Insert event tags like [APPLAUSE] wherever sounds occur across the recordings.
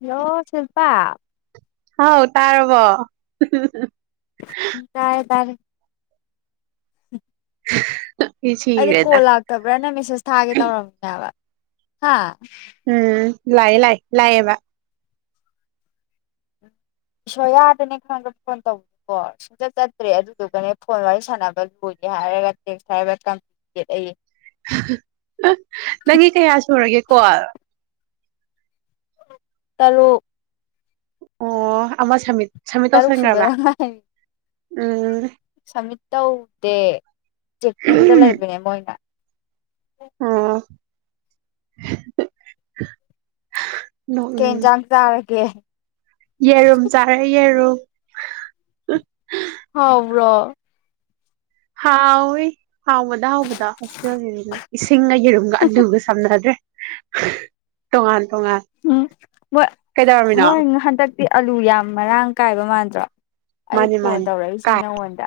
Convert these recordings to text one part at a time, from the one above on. hello ꯁꯤꯜꯄꯥ ꯍꯥꯎ ꯇꯥꯏꯔꯕꯣ ꯇꯥꯔꯦ ꯇꯥꯔꯦ [INAUDIBLE] ꯏ ꯑꯩꯗꯤ ꯁꯤꯔꯦꯗ ꯀꯣꯜ ꯂꯥꯛꯇꯕ꯭ꯔꯅ ꯃꯦꯁꯦꯁ ꯊꯥꯒꯦ ꯇꯧꯔꯝꯅꯦꯕ ꯍꯥꯏꯕ ꯍꯥꯥ ꯎꯝ ꯂꯥꯛ ꯂꯥꯏ ꯂꯥꯑꯌꯦꯕ ꯏꯁꯣꯔꯤꯌꯥꯗꯅꯦ ꯈꯪꯕ ꯐꯣꯟ ꯇꯧꯕꯀꯣ ꯁꯨꯛꯆꯠ ꯆꯠꯇ꯭ꯔꯦ ꯑꯗꯨꯗꯨꯒꯅꯦ ꯐꯣꯟ ꯋꯥꯔꯤ ꯁꯥꯟꯅꯕ ꯂꯣꯏꯗꯦ ꯍꯥꯏꯔꯒ ꯇꯦꯛꯁ ꯍꯥꯏꯔꯒ ꯊꯝꯦ ꯑꯩ ꯅꯪꯒꯤ ꯀꯌꯥ ꯁꯨꯔꯒꯦꯀꯣꯜ ꯇꯔꯨꯛ ꯑꯣ ꯑꯃꯥ ꯁꯃꯤꯠ ꯇꯔꯨꯁꯨꯨꯕꯗ ꯉꯥꯏ ꯎꯝ ꯁꯝꯃꯤꯇ ꯇꯧꯗꯦ ꯆꯦꯛꯀꯤꯡꯗ ꯂꯩꯕꯅꯦ ꯃꯣꯏꯅ [INAUDIBLE] ꯀꯩ ꯍꯦꯟꯖꯥꯡ ꯆꯥꯔ ꯀꯦ ꯌꯦꯔꯨꯝ ꯆꯥꯔꯦ ꯌꯦꯔꯨꯝ ꯎ ꯍꯥꯎꯕ꯭ꯔꯣ ꯍꯥꯎꯋꯤ ꯍꯥꯎꯕꯗ ꯍꯥꯎꯕꯗ ꯍꯣꯁꯇꯥꯦꯜꯒꯤꯅꯤꯅ ꯁꯤꯡꯒ ꯌꯦꯔꯨꯝꯒ ꯑꯂꯨꯒ ꯁꯝꯅꯗ꯭ꯔꯦ ꯇꯣꯉꯥꯟ ꯇꯣꯉꯥꯟ ꯎꯝ ꯃꯣꯏ ꯀꯩꯗꯧꯔꯝꯃꯤꯅꯣ ꯃꯣꯏ ꯍꯟꯗꯛꯇꯤ ꯑꯂꯨ ꯌꯥꯝ ꯃꯔꯥꯡ ꯀꯥꯏꯕ ꯃꯥꯟꯗ꯭ꯔꯣ ꯑꯩ ꯃꯥꯅꯤ ꯐꯣꯟ ꯃꯥꯅꯤ ꯇꯧꯔꯛꯏꯁꯤꯅꯦ ꯀꯥꯏ ꯅꯪꯉꯣꯟꯗ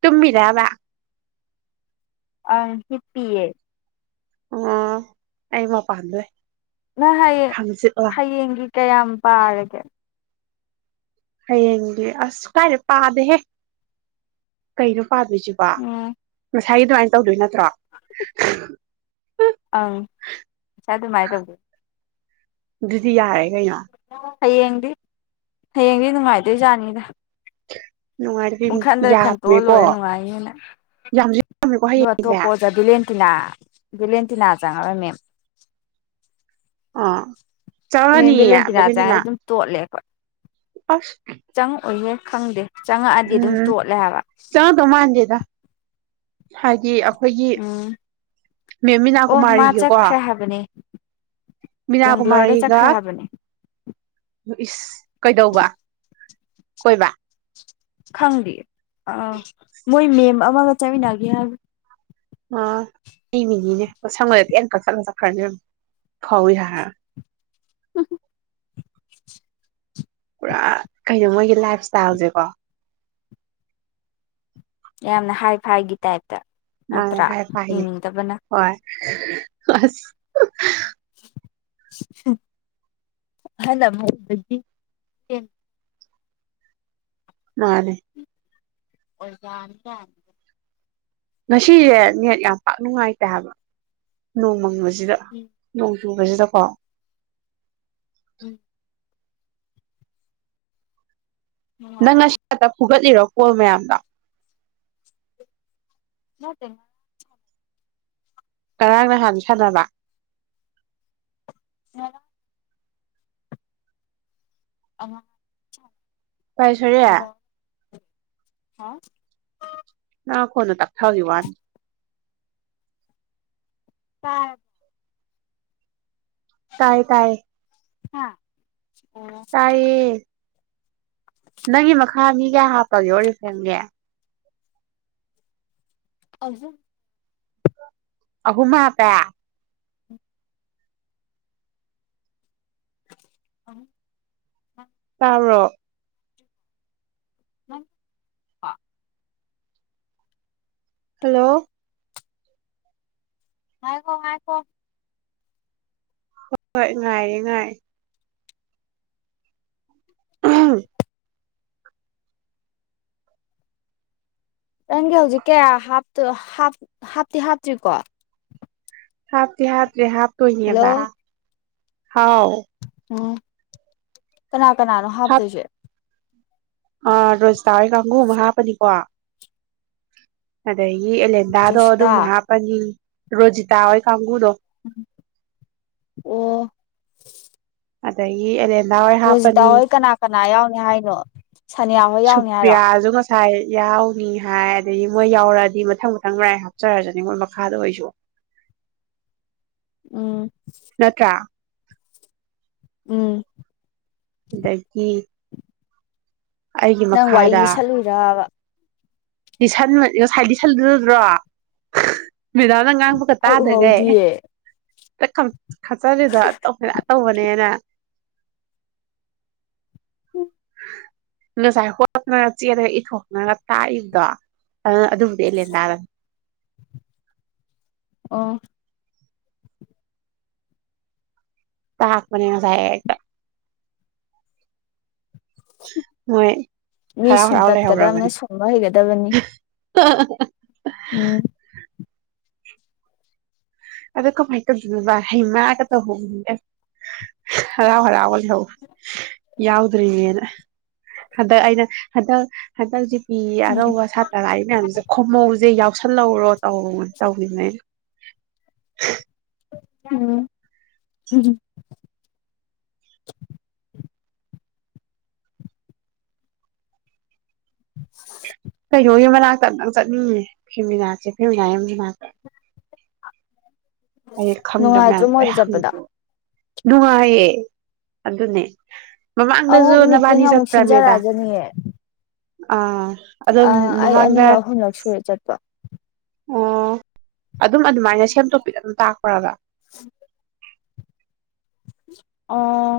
ꯇꯨꯝꯃꯤꯔꯕ ꯑ ꯍꯤꯄꯤꯑꯦ ꯑꯣ ꯑꯩ ꯃꯄꯥꯟꯗ ꯂꯩ ꯅ ꯍꯌꯦꯡ ꯍꯪꯆꯤꯠ ꯂꯥꯡ ꯍꯌꯦꯡꯒꯤ ꯀꯌꯥꯝ ꯄꯥꯔꯒꯦ ꯍꯌꯦꯡꯗꯤ ꯑꯁ ꯀꯥꯏꯔꯦ ꯄꯥꯗꯦꯍꯦ ꯀꯩꯅꯣ ꯄꯥꯗꯣꯏꯖꯤꯕꯥ ꯎꯝ [UNINTELLIGIBLE] ꯇꯧꯗꯣꯏ ꯅꯠ [UNINTELLIGIBLE] ꯑꯪ ꯉꯁꯥꯏ ꯑꯗꯨꯃꯥꯏꯟꯗꯨꯝ ꯑꯗꯨꯗꯤ ꯌꯥꯔꯦ ꯀꯩꯅꯣ ꯍꯌꯦꯡꯗꯤ ꯍꯌꯦꯡꯗꯤ ꯅꯨꯡꯉꯥꯏꯗꯣꯏꯖꯥꯠꯅꯤꯗ ꯅꯨꯡꯉꯥꯏꯗꯣꯔꯤꯕꯅꯤ ꯄꯨꯡꯈꯟꯗ ꯈꯟꯇꯣꯛꯑ ꯌꯥꯝꯃꯦꯀꯣ ꯂꯣꯏꯔꯦ ꯅꯨꯡꯉꯥꯏꯅꯤꯅ ꯌꯥꯝꯁꯨ ꯌꯥꯝꯃꯦꯀꯣ ꯑꯗꯨꯒ ꯍꯌꯦꯡꯁꯦ ꯑꯇꯣꯞꯄ ꯑꯣꯖꯥ ꯗꯤ ꯂꯦꯟ ꯇꯅꯥ ꯕꯤꯂꯦꯟꯇꯤꯅꯥ ꯆꯉꯛꯑ ꯃꯦꯝ ꯑ ꯃꯦꯝ ꯕꯤꯂꯦꯟ ꯇꯤꯅꯥ ꯆꯉꯗꯤ ꯑꯗꯨꯝ ꯇꯣꯠꯂꯦ ꯑꯩꯈꯣꯏ ꯑꯁ ꯆꯪꯉꯛꯑꯣꯏꯍꯦ ꯈꯪꯗꯦ ꯆꯪꯉꯛꯑꯗꯤ ꯑꯗꯨꯝ ꯎꯝ ꯇꯣꯠꯂꯦ ꯍꯥꯏꯕ ꯆꯪꯉꯛꯇꯧ ꯃꯥꯟꯗꯦꯗ ꯍꯥꯏꯗꯤ ꯑ ꯎꯝ ꯑꯣ ꯃꯥ ꯀꯨꯃꯥꯔꯤꯒꯀꯣ ꯆꯠꯈ꯭ꯔꯦ ꯍꯥꯏꯕꯅꯦ ꯃꯤꯅꯥ ꯕꯦꯡꯒ꯭ꯂꯣꯔꯗ ꯆꯠꯈ꯭ꯔꯦ ꯍꯥꯏꯕꯅꯦ ꯍꯨ ꯏꯁ ꯀꯩꯗꯧꯕ ꯀꯣꯏꯕ ꯈꯪꯗꯤꯌꯦ ꯑ ꯃꯣꯏ ꯃꯦꯝ ꯑꯃꯒ ꯆꯠꯃꯤꯟꯅꯒꯤ ꯍꯥꯏꯕ ꯑ ꯑꯩ ꯃꯤꯅꯤꯅꯦ ꯃꯁꯝꯒꯁꯦ ꯇꯦꯟꯅ ꯀꯛꯊꯠꯂꯒ ꯆꯠꯈ꯭ꯔꯅꯤ ꯑꯐꯥꯎꯕꯤ ꯁꯥꯔꯒ ꯍꯨ ꯍꯨ ꯄꯨꯔꯥ ꯀꯩꯅꯣ ꯃꯣꯏꯒꯤ ꯂꯥꯏꯞ ꯁ꯭ꯇꯥꯏꯜꯁꯦꯀꯣ ꯌꯥꯝꯅ ꯍꯥꯏ ꯐꯥꯏꯒꯤ ꯇꯥꯏꯞ ꯃꯟꯅꯦ ꯍꯥꯏ ꯐꯥꯏꯅꯦ ꯍꯣꯏ ꯑꯁ ꯍꯨ ꯍꯥ ꯍꯨꯡ ꯑꯍꯜ ꯑꯃ ꯑꯣꯏꯕꯩꯒꯤ ꯃꯥꯅꯦ ꯑꯣꯖꯅꯤꯅ ꯉꯁꯤꯖꯦ ꯅꯦꯠ ꯌꯥꯝ ꯄꯥꯛ ꯅꯨꯡꯉꯥꯏꯇꯦ ꯍꯥꯏꯕ ꯅꯣꯡ ꯃꯪꯕ ꯁꯤꯗ ꯎꯝ ꯅꯣꯡ ꯎꯕꯖꯤꯗꯀꯣ ꯎꯝ ꯅꯨꯉꯥꯏ ꯅꯪ ꯉꯁꯤ ꯈꯛꯇ ꯐꯨꯒꯠꯂꯤꯔꯣ ꯀꯣꯜ ꯃꯌꯥꯝꯗꯣ ꯅꯠꯇꯦ ꯉꯔꯥꯡ ꯅꯍꯥꯟ ꯁꯥꯟꯅꯕ ꯍꯂꯣ ꯑꯉꯥ ꯄꯥꯏꯁꯔꯤ ꯍꯥ ꯅꯪ ꯅꯈꯣꯟꯗꯣ ꯇꯞꯊꯕꯒꯤ ꯋꯥꯅꯤ ꯇꯥꯔ ꯇꯥꯌꯦ ꯇꯥꯌꯦ ꯍꯥꯥ ꯑꯣ ꯑꯣ ꯌꯥ ꯍꯥꯄꯒꯦ ꯍꯣꯔꯦꯟ ꯁꯦꯝꯒꯦ ꯍꯧꯖꯨ ꯑꯍꯨꯝ ꯍꯥꯞꯄꯦ ꯑꯧ ꯍꯥ ꯇꯥꯕ꯭ꯔꯣ ꯎ ꯀ ꯍꯜꯂꯣ ꯉꯥꯢꯈꯣ ꯉꯥꯢꯈꯣ ꯍꯣꯏ ꯍꯣꯏ ꯉꯥꯏꯔꯦ ꯉꯥꯏ ꯎꯝ ꯅꯪꯒꯤ ꯍꯧꯖꯤꯛ ꯀꯌꯥ ꯍꯥꯞꯇꯣ ꯍꯥꯞ ꯍꯥꯞꯇꯤ ꯍꯥꯞꯇ꯭ꯔꯤꯀꯣ ꯍꯥꯞꯗꯤ ꯍꯥꯞꯇ꯭ꯔꯤ ꯍꯥꯞ ꯇꯣꯢꯅꯦꯕ ꯍꯜꯂꯣ ꯍꯥꯎ ꯎꯝ ꯀꯅꯥ ꯀꯅꯥꯅꯣ ꯍꯥꯞ ꯍꯥꯞꯇꯣꯏꯁꯦ ꯑ ꯔꯣꯁꯤꯇꯥꯥ ꯍꯣꯢ ꯀꯥꯡꯉꯨ ꯑꯃ ꯍꯥꯥꯞꯄꯅꯤꯀꯣ ꯑꯗꯩ ꯒꯤ ꯑꯦꯂꯦꯟꯗꯥꯗꯣ ꯑꯗꯨꯝ ꯖꯣꯁꯤꯇꯥ ꯍꯥꯞꯄꯅꯤ ꯔꯣꯖꯤꯇꯥ ꯍꯣꯏ ꯀꯥꯡꯒꯨꯗꯣ ꯑꯣ ꯑꯗꯒꯤ ꯑꯦꯂꯦꯟ ꯔꯣꯖꯤꯇꯥꯍꯣꯏ ꯀꯅꯥ ꯀꯅꯥ ꯌꯥꯎꯅꯤ ꯍꯥꯏꯅꯣ ꯁꯅꯤꯌꯥꯍꯣꯏ ꯌꯥꯎꯅꯤ ꯍꯥꯏꯔꯣ ꯁꯥꯏ ꯌꯥꯎꯅꯤ ꯍꯥꯏ ꯑꯗꯒꯤ ꯃꯣꯏ ꯌꯥꯎꯔꯛꯑꯗꯤ ꯃꯊꯪ ꯃꯊꯪ ꯃꯥꯔꯥꯢ ꯍꯥꯞꯆꯔꯁꯅꯤ ꯃꯣꯏ ꯃꯈꯥꯗ ꯑꯣꯏꯁꯨ ꯎꯝ ꯅꯠꯇ꯭ꯔꯥ ꯎꯝ ꯑꯗꯒꯤ ꯑꯩꯒꯤ ꯅꯪ ꯋꯥꯔꯤ ꯃꯈꯥꯗ ꯂꯤꯁꯜꯂꯨꯢꯔꯕ ꯂꯤꯁꯟ ꯉꯁꯥꯏ ꯂꯤꯁꯜꯂꯤꯗꯣ ꯎꯗ꯭ꯔꯣ ꯃꯦꯗꯥꯝꯅ ꯉꯥꯡꯕꯒ ꯑꯩ ꯇꯥꯗꯒꯩ ꯎꯍꯧꯗꯤꯌꯦ ꯬꯬꯬ꯍꯦꯛꯇ ꯈꯞ ꯈꯠꯆꯜꯂꯤꯗꯣ ꯑꯇꯧ ꯑꯇꯧꯕꯅꯦꯅ ꯉꯁꯥꯢ ꯍꯣꯠꯅ ꯆꯦꯗꯒ ꯢꯊꯣꯛꯅꯔ ꯇꯥꯛꯢꯅꯦ ꯗꯣ ꯑ ꯑꯗꯨꯕꯨꯗꯤ ꯑꯩ ꯂꯦꯟꯗꯗ ꯑꯣ ꯇꯥꯛꯄꯅꯤ ꯉꯁꯥꯏ ꯑꯩ ꯍꯦꯛꯇ ꯍꯝ ꯃꯣꯏ ꯃꯤ ꯍꯔꯥꯎ ꯍꯔꯥꯎ ꯁꯨꯝꯇꯠꯀꯗꯕꯅꯦ ꯁꯨꯝꯕ ꯍꯩꯒꯗꯕꯅꯤ ꯑ ꯍ ꯍ ꯍ ꯎꯝ ꯑꯗꯣ ꯀꯥꯃꯥꯢ ꯇꯧꯗꯣꯢꯅꯣ ꯕꯥ ꯍꯩꯃꯥꯒ ꯇꯧꯍꯧꯕꯅꯤ ꯕꯦꯝ ꯍꯥ ꯍꯔꯥꯎ ꯍꯔꯥꯎ ꯂꯩꯍꯧ ꯌꯥꯎꯗꯣꯔꯤꯅꯦꯅ ꯍꯟꯗꯛ ꯑꯩꯅ ꯍꯟꯗꯛ ꯍꯟꯗꯛꯁꯤ ꯄꯤ ꯎꯝ ꯑꯅꯧꯕ ꯁꯥꯇ꯭ꯔ ꯂꯥꯛꯏ ꯃꯌꯥꯝꯁꯦ ꯈꯣꯝꯃꯧꯖꯦ ꯌꯥꯎ ꯁꯟꯍꯧꯔꯣꯠ ꯑꯧ ꯇꯧꯅꯤꯅꯦ [INAUDIBLE] [INAUDIBLE] [UNINTELLIGIBLE] [INAUDIBLE] ꯀꯩꯅꯣꯒꯤ ꯃꯅꯥꯛꯇ ꯑꯝꯇꯪ ꯆꯠꯅꯤꯡꯉꯤꯅꯦ ꯐꯦꯃꯤꯅꯥ ꯁꯦ ꯐꯦꯃꯤꯅꯥ ꯌꯨ ꯃꯅꯥꯛꯇ ꯑꯩ ꯈꯪꯗ ꯅꯨꯡꯉꯥꯏꯇ꯭ꯔꯣ ꯃꯌꯝꯗꯣ ꯃꯣꯏꯗ ꯆꯠꯄꯗ ꯂꯣꯏ ꯍꯪꯒꯦ ꯅꯨꯡꯉꯥꯏꯌꯦ ꯑꯗꯨꯅꯦ ꯃꯃꯥꯡꯗꯁꯨ ꯑꯃꯨꯛ ꯃꯤꯇꯤꯡ ꯅꯕꯥꯅꯤ ꯑꯃꯨꯛ ꯆꯠꯄ꯭ꯔꯃꯦꯗ ꯁꯤꯟꯖꯔꯛꯑꯖꯅꯤ ꯑꯦ ꯑꯥ ꯑꯗꯨꯝ ꯑ ꯑꯩ ꯃꯃꯥꯡꯗ ꯑꯅꯤꯔꯛ ꯑꯍꯨꯝꯂꯛ ꯁꯨꯔꯦ ꯆꯠꯄ ꯑꯣ ꯑꯗꯨꯝ ꯑꯗꯨꯃꯥꯏꯅ ꯁꯦꯝ ꯇꯣꯄꯤꯛ ꯑꯗꯨꯝ ꯇꯥꯛꯄ꯭ꯔꯕ [INAUDIBLE] ꯑꯣ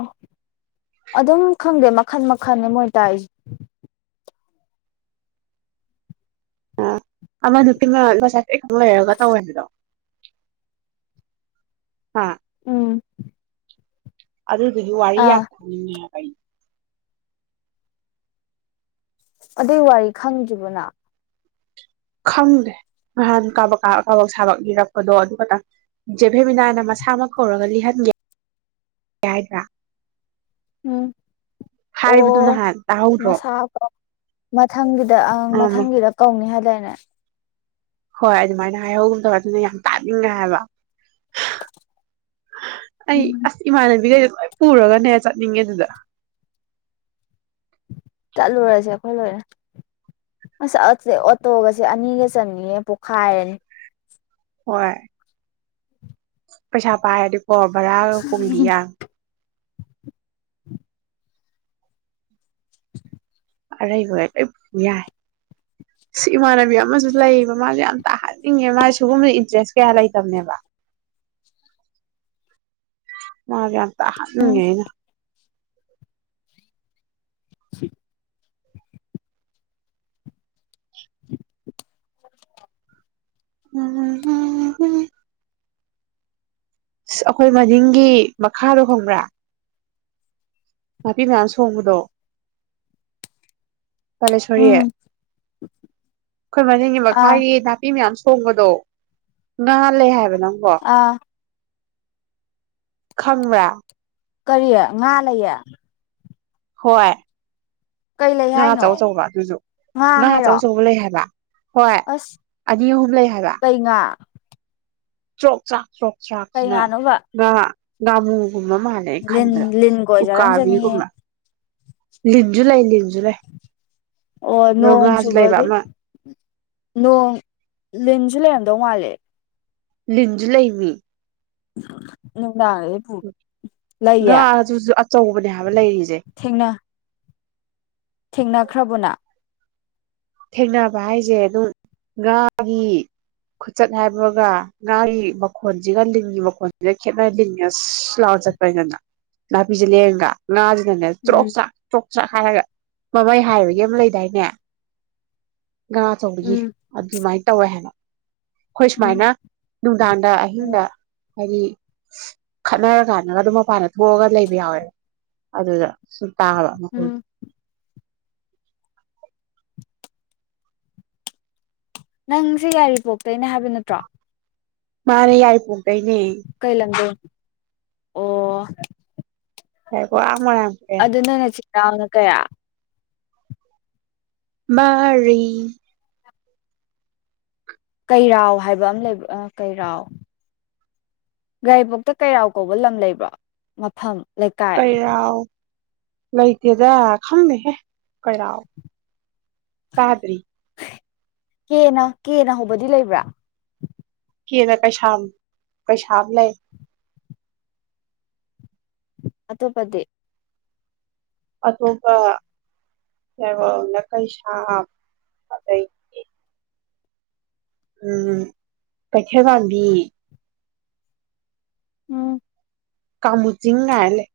ꯑꯗꯨꯝ ꯈꯪꯗꯦ ꯃꯛ ꯃꯈꯟ ꯃꯈꯜꯅꯦ ꯃꯣꯏ ꯇꯥꯛꯏꯁꯤ ꯑꯣ ꯑꯃ ꯅꯨꯄꯤ ꯃ ꯉꯁꯥꯏ ꯈꯪ ꯂꯩꯔꯒ ꯇꯧꯍꯟꯕꯗꯣ ꯍꯥ ꯎꯝ ꯑꯗꯨꯗꯨꯒꯤ ꯋꯥꯔꯤ ꯌꯥꯝ ꯑꯥ ꯈꯣꯡꯅꯤꯡꯉꯦ ꯑꯩ ꯑꯗꯨꯏ ꯋꯥꯔꯤ ꯈꯪꯗ꯭ꯔꯤꯕꯣ ꯅꯪ ꯈꯪꯗꯦ ꯅꯍꯥꯟ ꯀꯥꯕꯛ ꯀꯥꯕꯛ ꯁꯥꯕꯛ ꯂꯤꯔꯛꯄꯗꯣ ꯑꯗꯨ ꯈꯛꯇꯪ ꯖꯦꯚꯦꯃꯤꯅꯥꯅ ꯃꯁꯥꯃꯛ ꯀꯧꯔꯒ ꯂꯤꯍꯟꯒꯦ ꯒꯦ ꯍꯥꯏꯗ꯭ꯔꯥ ꯎꯝ ꯍꯥꯏꯕꯗꯨ ꯑꯣ ꯅꯍꯥꯟ ꯇꯥꯍꯧꯗ꯭ꯔꯣ ꯃꯁꯥ ꯀꯧ ꯃꯊꯪꯒꯤꯗ ꯑꯪ ꯎꯝ ꯃꯊꯪꯒꯤꯗ ꯀꯧꯅꯤ ꯍꯥꯏꯗꯥꯏꯅꯦ [UNINTELLIGIBLE] ꯍꯣꯏ ꯑꯗꯨꯃꯥꯏꯅ ꯍꯥꯏꯍꯧꯒꯨꯝ ꯇꯧꯋꯦ ꯑꯗꯨꯅ ꯌꯥꯝ ꯇꯥꯅꯤꯡꯉꯦ ꯍꯥꯏꯕ ꯑꯩ ꯎꯝ ꯑꯁ ꯏꯃꯥꯟꯅꯕꯤꯒꯩ ꯍ ꯄꯨꯔꯒꯅꯦ ꯆꯠꯅꯤꯡꯉꯦ ꯑꯗꯨꯗ ꯆꯠꯂꯨꯔꯁꯦ ꯑꯩꯈꯣꯏ ꯂꯣꯏꯅ ꯑꯁ ꯑꯁꯦ ꯑꯣꯇꯣꯒꯁꯦ ꯑꯅꯤꯒ ꯆꯟꯗꯔꯤꯉꯩ ꯄꯣꯛꯈꯥꯏꯔꯅꯤ ꯍꯣꯏ ꯄꯩꯁꯥ ꯄꯥꯏ ꯑꯗꯤ ꯍꯣ ꯕꯔꯥꯒ ꯀꯣꯡꯕꯤ ꯌꯥꯝ [INAUDIBLE] ꯑꯔꯩꯕ ꯍ ꯂꯣꯏ ꯄꯨ ꯌꯥꯏꯔꯦ ꯁꯤ ꯏꯃꯥꯟꯅꯕꯤ ꯑꯃꯁꯨ ꯂꯩꯌꯦꯕ ꯃꯥꯁꯨ ꯌꯥꯝ ꯇꯥꯍꯟꯅꯤꯡꯉꯦ ꯃꯥ ꯁꯨꯒꯨꯝꯕꯖꯦ ꯏꯟꯇꯔꯦꯔꯦꯁ ꯀꯌꯥ ꯂꯩꯇꯕꯅꯦꯕ [UNINTELLIGIBLE] ꯇꯦꯟ ꯎꯝ ꯅꯤꯡꯉꯦ ꯑꯩꯅ [INAUDIBLE] ꯎꯝꯍꯨꯝꯍꯨꯝ ꯑꯁ ꯑꯩꯈꯣꯏ ꯃꯅꯤꯡꯒꯤ ꯃꯈꯥꯗꯣ ꯈꯪꯕ꯭ꯔꯥ ꯅꯥꯄꯤ ꯃꯌꯥꯝ ꯁꯣꯡꯕꯗꯣ ꯀꯂꯦꯁꯣꯔꯤ ꯎꯝ ꯑꯩꯈꯣꯏ ꯃꯅꯤꯡꯒꯤ ꯑꯥ ꯃꯈꯥꯒꯤ ꯅꯥꯄꯤ ꯃꯌꯥꯝ ꯁ ꯁꯣꯡꯕꯗꯣ ꯉꯥꯂꯩ ꯍꯥꯏꯕꯅꯦ ꯪꯅꯪꯕꯣ ꯑꯥ [UNINTELLIGIBLE] ꯈꯪꯕ꯭ꯔꯥ ꯀꯔꯤꯌꯦ ꯉꯥ ꯂꯩꯌꯦ ꯍꯣꯏ ꯀꯩ ꯂꯩ ꯉꯥ ꯍꯥꯏꯅꯣ ꯑꯆꯧ ꯑꯆꯧꯕ ꯑꯗꯨꯁꯨ ꯉꯥ ꯑꯆꯧ ꯑꯆꯧꯕ ꯂꯩ ꯍꯥꯏꯕ ꯍꯣꯏ ꯑꯁ ꯑꯅꯤ ꯑꯍꯨꯝ ꯂꯩ ꯍꯥꯏꯕ ꯀꯩ ꯉꯥ ꯆꯣꯛ ꯆꯥꯛ ꯆ꯭ꯔꯣꯛ ꯀꯩ ꯆ꯭ꯔꯥꯛꯁꯤꯅ ꯉꯥꯅꯣꯕ ꯉꯥ ꯉꯥꯃꯨ ꯒꯨꯝꯕ ꯃꯥꯜꯂꯦ ꯑꯩ ꯂꯤꯟ ꯈꯟꯕꯗ ꯂꯤꯟ ꯀꯣꯏꯖꯔꯝꯖꯅꯤꯍꯦ ꯎꯀꯥꯕꯤꯒꯨꯝꯕ ꯂꯤꯟꯁꯨ ꯂꯩ ꯂꯤꯟꯁꯨ ꯂꯩ ꯑꯣ ꯑꯗꯣ ꯅꯣꯡ ꯉꯥꯁꯨ ꯂꯩꯕ ꯆꯨꯕꯒꯤ ꯑꯃ ꯅꯣꯡ ꯂꯤꯟꯁꯨ ꯂꯩꯔꯝꯗꯧ ꯃꯥꯜꯂꯦ ꯂꯤꯟꯖꯨ ꯂꯩꯃꯤ [INAUDIBLE] ꯎ ꯄꯨꯕ ꯉꯥ ꯂꯩꯌꯦ ꯑꯗꯨꯁꯨ ꯑꯆꯧꯕꯅꯦ ꯍꯥꯏꯕ ꯂꯩꯔꯤꯁꯦ ꯎꯅꯈ꯭ꯔꯕꯣ ꯅꯪ ꯊꯦꯡꯅꯕ ꯍꯥꯏꯁꯦ ꯑꯗꯨ ꯉꯥꯒꯤ ꯈꯨꯆꯠ ꯍꯥꯏꯕꯒ ꯉꯥꯒꯤ ꯃꯈꯣꯟꯁꯤꯒ ꯂꯤꯟꯒꯤ ꯃꯈꯣꯟꯁꯤꯒ ꯈꯦꯠꯅ ꯂꯤꯟꯅ ꯁꯤꯁ ꯂꯥꯎꯔ ꯆꯠꯄꯅꯤꯗꯅ ꯅꯥꯄꯤꯁꯦ ꯂꯦꯡꯒ ꯉꯥꯥꯁ ꯆ꯭ꯔꯣꯛ ꯎꯝ ꯆ꯭ꯔꯥꯛ ꯆꯥꯛ ꯍꯥꯏꯔꯒ ꯃꯃꯩ ꯍꯥꯏꯕꯒꯤ ꯑꯃ ꯂꯩꯗꯥꯏꯅꯦ ꯉꯥꯆꯧꯕꯒꯤ ꯎꯝ ꯑꯗꯨꯃꯥꯏꯅ ꯇꯧꯋꯦ ꯍꯥꯏꯕ ꯑꯩꯈꯣꯏ ꯎꯝ ꯁꯨꯃꯥꯏꯅ ꯅꯨꯡꯗꯥꯡꯗ ꯑꯍꯤꯡꯗ ꯍꯥꯏꯗꯤ ꯈꯠꯅꯔꯀꯥꯟꯗꯒ ꯑꯗꯨꯝ ꯃꯄꯥꯟꯗ ꯊꯣꯛꯑꯒ ꯂꯩꯕ ꯌꯥꯎꯋꯦꯕ ꯑꯗꯨꯗ ꯁꯨꯝ ꯇꯥꯔꯕ ꯃꯈꯣꯜ ꯎꯝ ꯅꯪ ꯁꯤ ꯌꯥꯏꯔꯤꯄꯣꯛꯇꯩꯅ ꯍꯥꯏꯕ ꯅꯠꯇ꯭ꯔꯣ ꯃꯥꯅꯦ ꯌꯥꯏ ꯀꯅꯦ [UNINTELLIGIBLE] ꯀꯩ ꯂꯝꯗꯩꯅꯣ ꯑꯣ ꯍꯦꯛꯀꯣ [UNINTELLIGIBLE] ꯃꯣꯏꯔꯥꯡꯄꯨꯔꯦꯜ ꯇꯥꯡꯅ ꯀꯌꯥ ꯃꯥꯔꯤ ꯀꯩꯔꯥꯎ ꯍꯥꯏꯕ ꯑꯃ ꯂꯩꯕ ꯀꯩꯔꯥꯎ ꯌꯥꯏꯔꯤꯄꯣꯛꯇ ꯀꯩꯔꯥꯎ ꯀꯧꯕ ꯂꯝ ꯂꯩꯕ꯭ꯔꯣ ꯃꯐꯝ ꯂꯩꯀꯥꯏ ꯀꯩꯔꯥꯎ ꯂꯩꯇꯦꯗ ꯈꯪꯉꯦꯍꯦ ꯀꯩꯔꯥꯎ ꯇꯥꯗ꯭ꯔꯤ ꯀꯦꯅ ꯀꯦꯅ ꯍꯧꯕꯗꯤ ꯂꯩꯕ꯭ꯔꯥ ꯀꯦꯅ ꯀꯩꯁꯥꯝ ꯀꯩꯁꯥꯝ ꯂꯩ ꯑꯇꯣꯞꯄꯗꯤ ꯑꯇꯣꯞꯄ ꯀꯩꯔꯣꯝꯗ ꯀꯩꯁꯥꯝꯑ ꯂꯩꯌꯦ ꯎꯝ ꯀꯩꯊꯦꯜꯃꯥꯟꯕꯤ ꯎꯝ ꯀꯃꯨꯆꯤꯡ ꯀꯥꯏꯟ ꯂꯩ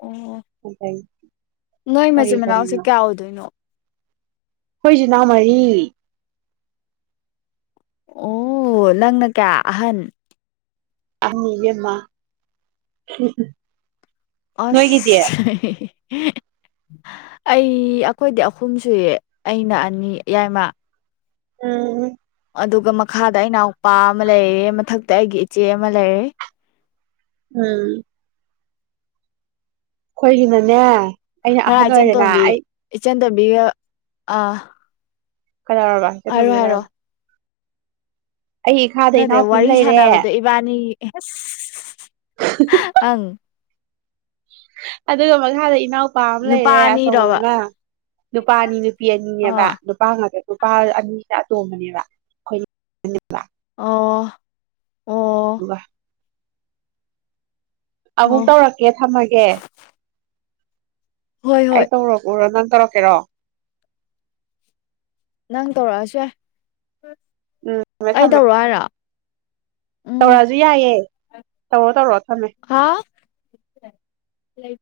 ꯑꯣ ꯑꯗꯩ ꯅꯣꯏ ꯀꯔꯤ ꯃꯆꯤꯟ ꯃꯅꯥꯎꯁꯦ ꯀꯌꯥ ꯑꯣꯏꯗꯣꯏꯅꯣ ꯍꯣꯏꯆꯤꯟ ꯏꯅꯥꯎ ꯃꯔꯤ ꯑꯣ ꯅꯪꯅ ꯀꯌꯥ ꯑꯍꯟ ꯑꯅꯤ ꯕꯦꯝꯃ ꯑꯁ ꯑꯩ ꯑꯩꯈꯣꯏꯗꯤ ꯑꯍꯨꯝ ꯁꯨꯏ ꯑꯩꯅ ꯑꯅꯤ ꯌꯥꯏꯃ ꯎꯝ ꯑꯗꯨꯒ ꯃꯈꯥꯗ ꯑꯅꯥꯎꯄꯥ ꯑꯃ ꯂꯩꯌꯦ ꯃꯊꯛꯇ ꯑꯩꯒꯤ ꯏꯆꯦ ꯑꯃ ꯂꯩꯔꯦ ꯎꯝ ꯈꯣꯏꯒꯤꯅꯅꯦ ꯑꯩꯅ ꯑꯍꯜ ꯑꯣꯏꯔꯦꯅ ꯑꯩ ꯕꯤꯔ ꯑꯥ ꯀꯩꯗꯧꯔꯕ ꯏꯆꯟ ꯍꯥꯏꯔꯣ ꯇꯣꯝꯕꯤ ꯔꯝ ꯍꯥꯏꯔꯣ ꯑꯩꯏꯈꯥꯗ ꯏꯅꯥꯎꯄꯤ ꯑꯃ ꯂꯩꯔꯦ ꯑꯦꯁꯁꯁ ꯑꯪ ꯑꯗꯨꯒ ꯃꯈꯥꯗ ꯏꯅꯥꯎ ꯅꯨꯄꯥ ꯑꯃ ꯂꯩꯔꯦ ꯑꯆꯧꯕꯃ ꯅꯨꯄꯥ ꯑꯅꯤ ꯅꯨꯄꯤ ꯑꯅꯤꯅꯦꯕ ꯑꯥ ꯅꯨꯄꯥ ꯑꯃꯗ ꯅꯨꯄꯥ ꯑꯅꯤ ꯅ ꯑꯇꯣꯝꯕꯅꯦꯕ ꯑꯩꯈꯣꯏ ꯅꯨꯄꯥ ꯑꯣ ꯑꯣ ꯑꯗꯨꯒ ꯑꯃꯨꯛ ꯑꯣ ꯇꯧꯔꯛꯀꯦ ꯊꯝꯃꯒꯦ ꯍꯣꯏ ꯑꯩ ꯍꯣꯏ ꯇꯧꯔꯣꯛꯑꯣꯔꯥ ꯅꯪ ꯇꯧꯔꯛꯀꯦꯔꯣ ꯅꯪ ꯇꯧꯔꯛꯑꯁꯨ ꯌꯥꯏ ꯎꯝ ꯊꯝꯃꯦ ꯑꯩ ꯊꯝꯃꯦ ꯇꯧꯔꯣ ꯍꯥꯏꯔꯣ ꯎꯝ ꯇꯧꯔꯛꯑꯁꯨ ꯌꯥꯏꯑꯦ ꯇꯧꯔꯣ ꯇꯧꯔꯛꯑꯣ ꯊꯝꯃꯦ ꯍꯥꯎ ꯂꯩ